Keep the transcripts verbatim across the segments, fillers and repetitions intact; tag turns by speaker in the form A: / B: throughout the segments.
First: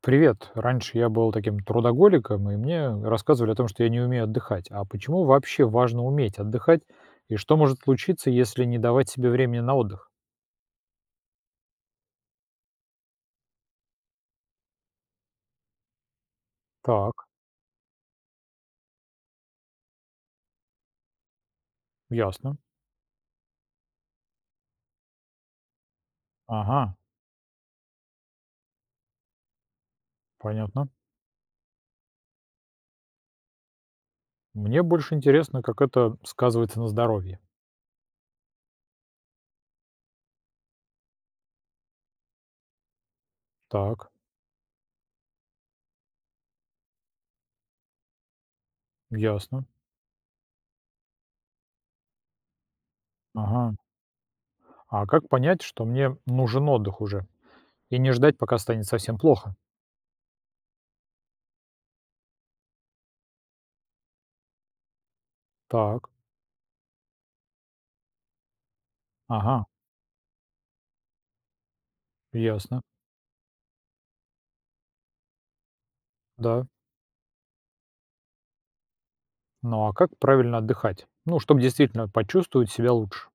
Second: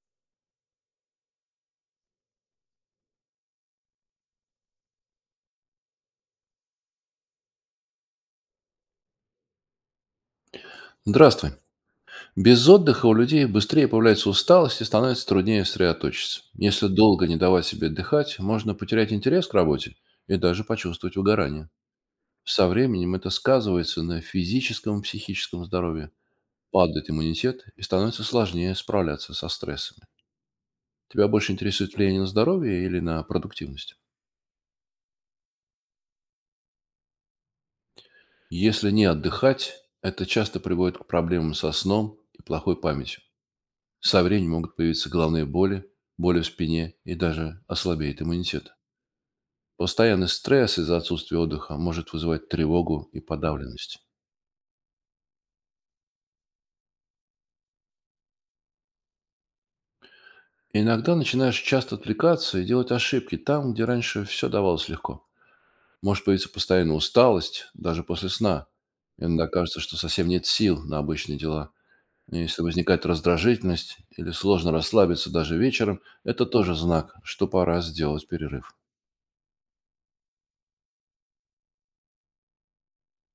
A: Привет. Раньше я был таким трудоголиком, и мне рассказывали о том, что я не умею отдыхать. А почему вообще важно уметь отдыхать? И что может случиться, если не давать себе времени на отдых?
B: Здравствуй. Без отдыха у людей быстрее появляется усталость и становится труднее сосредоточиться. Если
A: Так,
B: долго не давать себе отдыхать, можно потерять интерес к работе и даже почувствовать выгорание.
A: ясно.
B: Со временем это сказывается на физическом и психическом здоровье,
A: Ага,
B: падает иммунитет и становится сложнее справляться со стрессами.
A: понятно.
B: Тебя больше интересует влияние на здоровье или на продуктивность?
A: Мне больше интересно, как это сказывается на здоровье.
B: Если не отдыхать, это часто приводит к проблемам со сном и плохой памятью.
A: Так,
B: Со временем могут появиться головные боли, боли в спине и даже ослабеет иммунитет.
A: ясно.
B: Постоянный стресс из-за отсутствия отдыха может вызывать тревогу и
A: Ага.
B: подавленность.
A: А как понять, что мне нужен отдых уже? И не ждать, пока станет совсем плохо.
B: Иногда начинаешь часто отвлекаться и делать ошибки там, где раньше все давалось легко.
A: Так,
B: Может появиться постоянная усталость, даже после сна. Иногда
A: ага,
B: кажется, что совсем нет сил на обычные дела. И если
A: ясно.
B: возникает раздражительность или сложно расслабиться даже вечером, это
A: Да.
B: тоже знак, что пора сделать перерыв.
A: Ну а как правильно отдыхать? Ну, чтобы действительно почувствовать себя лучше.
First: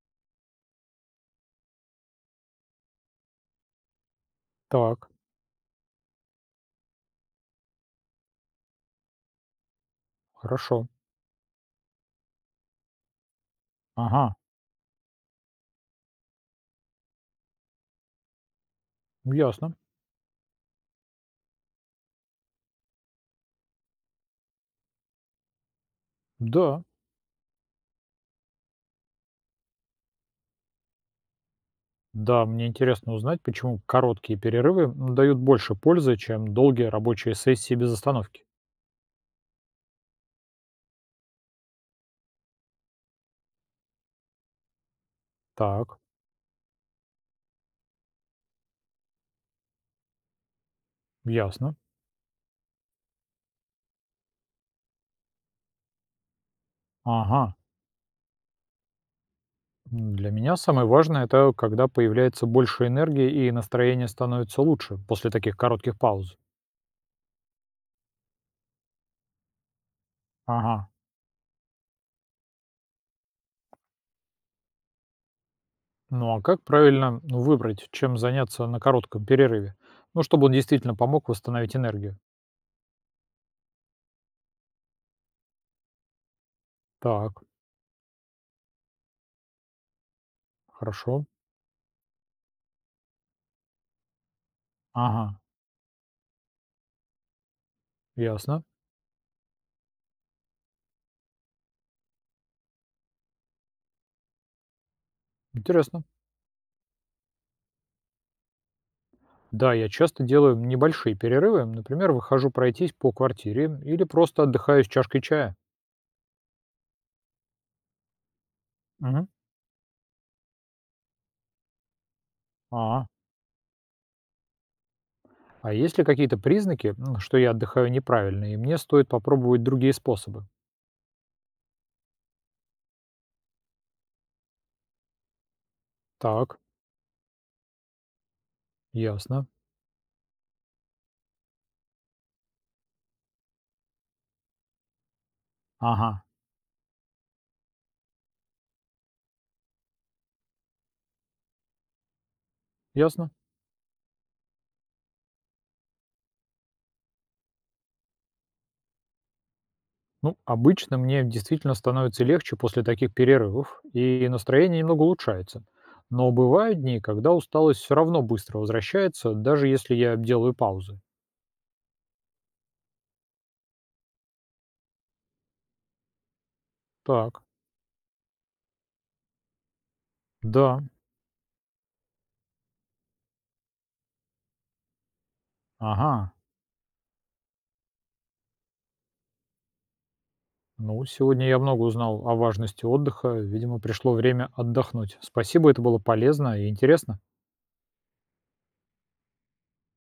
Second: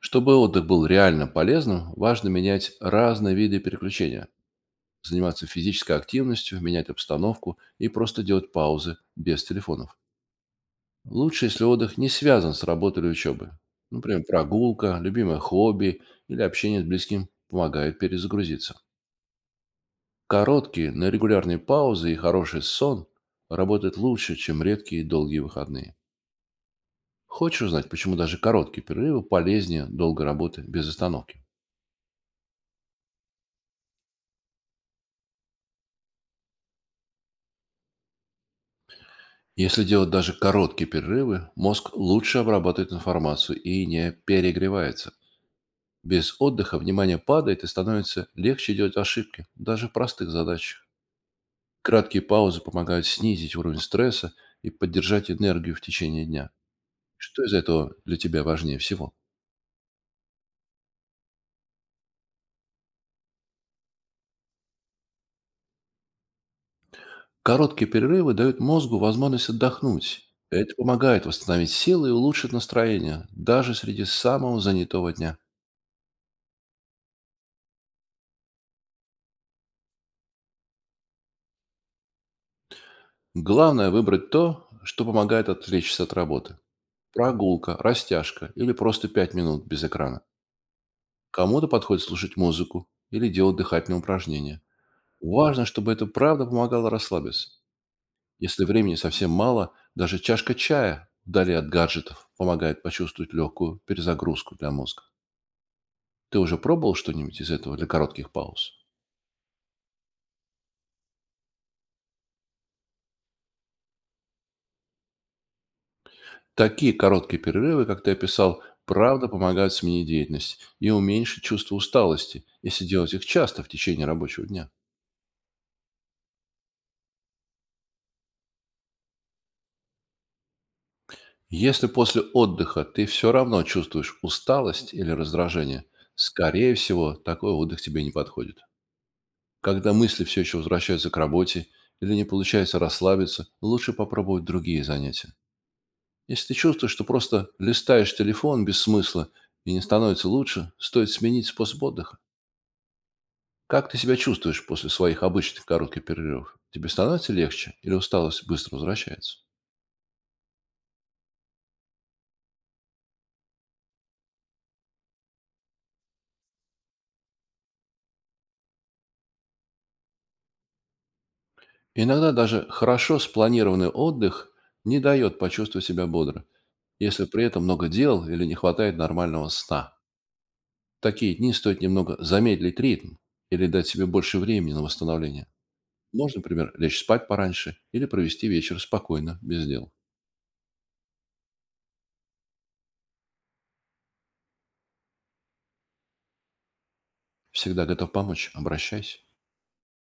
B: Чтобы отдых был реально полезным, важно менять разные виды переключения,
A: Так,
B: заниматься физической активностью, менять обстановку и просто делать паузы без телефонов.
A: хорошо.
B: Лучше, если отдых не связан с работой или учебой. Например,
A: Ага,
B: прогулка, любимое хобби или общение с близким помогает перезагрузиться.
A: ну, ясно.
B: Короткие, но регулярные паузы и хороший сон работают лучше, чем редкие и долгие выходные.
A: Да,
B: Хочешь узнать, почему даже короткие перерывы полезнее долгой работы без остановки?
A: да, мне интересно узнать, почему короткие перерывы м, дают больше пользы, чем долгие рабочие сессии без остановки.
B: Если делать даже короткие перерывы, мозг лучше обрабатывает информацию и не перегревается.
A: Так,
B: Без отдыха внимание падает и становится легче делать ошибки, даже в простых задачах.
A: ясно.
B: Краткие паузы помогают снизить уровень стресса и поддержать энергию в течение дня.
A: Ага.
B: Что из этого для тебя важнее всего?
A: М, Для меня самое важное это когда появляется больше энергии и настроение становится лучше после таких коротких пауз.
B: Короткие перерывы дают мозгу возможность отдохнуть. Это
A: Ага.
B: помогает восстановить силы и улучшить настроение, даже среди самого занятого дня.
A: Ну а как правильно, ну, выбрать, чем заняться на коротком перерыве? Ну, чтобы он действительно помог восстановить энергию.
B: Главное — выбрать то, что помогает отвлечься от работы.
A: Так,
B: Прогулка, растяжка или просто пять минут без экрана.
A: хорошо.
B: Кому-то подходит слушать музыку или делать дыхательные упражнения.
A: Ага,
B: Важно, чтобы это правда помогало расслабиться.
A: ясно.
B: Если времени совсем мало, даже чашка чая вдали от гаджетов помогает почувствовать легкую перезагрузку для мозга.
A: Интересно.
B: Ты уже пробовал что-нибудь из этого для коротких пауз?
A: Да, я часто делаю небольшие перерывы. Например, выхожу пройтись по квартире или просто отдыхаю с чашкой чая.
B: Такие короткие перерывы, как ты описал,
A: Мгм.
B: правда помогают сменить деятельность и уменьшить чувство усталости, если
A: А,
B: делать их часто в течение рабочего дня.
A: А есть ли какие-то признаки, м, что я отдыхаю неправильно, и мне стоит попробовать другие способы?
B: Если после отдыха ты все равно чувствуешь усталость или раздражение,
A: Так,
B: скорее всего, такой отдых тебе не подходит.
A: ясно,
B: Когда мысли все еще возвращаются к работе или не получается расслабиться, лучше попробовать другие занятия.
A: ага.
B: Если ты чувствуешь, что просто листаешь телефон без смысла и не становится лучше, стоит сменить способ отдыха.
A: Ясно.
B: Как ты себя чувствуешь после своих обычных коротких перерывов? Тебе становится легче или усталость быстро возвращается?
A: Ну, обычно мне действительно становится легче после таких перерывов, и настроение немного улучшается. Но бывают дни, когда усталость все равно быстро возвращается, даже если я делаю паузы.
B: Иногда даже хорошо спланированный отдых не дает почувствовать себя бодро, если
A: Так,
B: при этом много дел или не хватает нормального сна.
A: да,
B: В такие дни стоит немного замедлить ритм или дать себе больше времени на восстановление.
A: ага.
B: Можно, например, лечь спать пораньше или провести вечер спокойно, без дел.
A: Ну, сегодня я много узнал о важности отдыха. Видимо, пришло время отдохнуть. Спасибо, это было полезно и интересно.
B: Всегда готов помочь. Обращайся.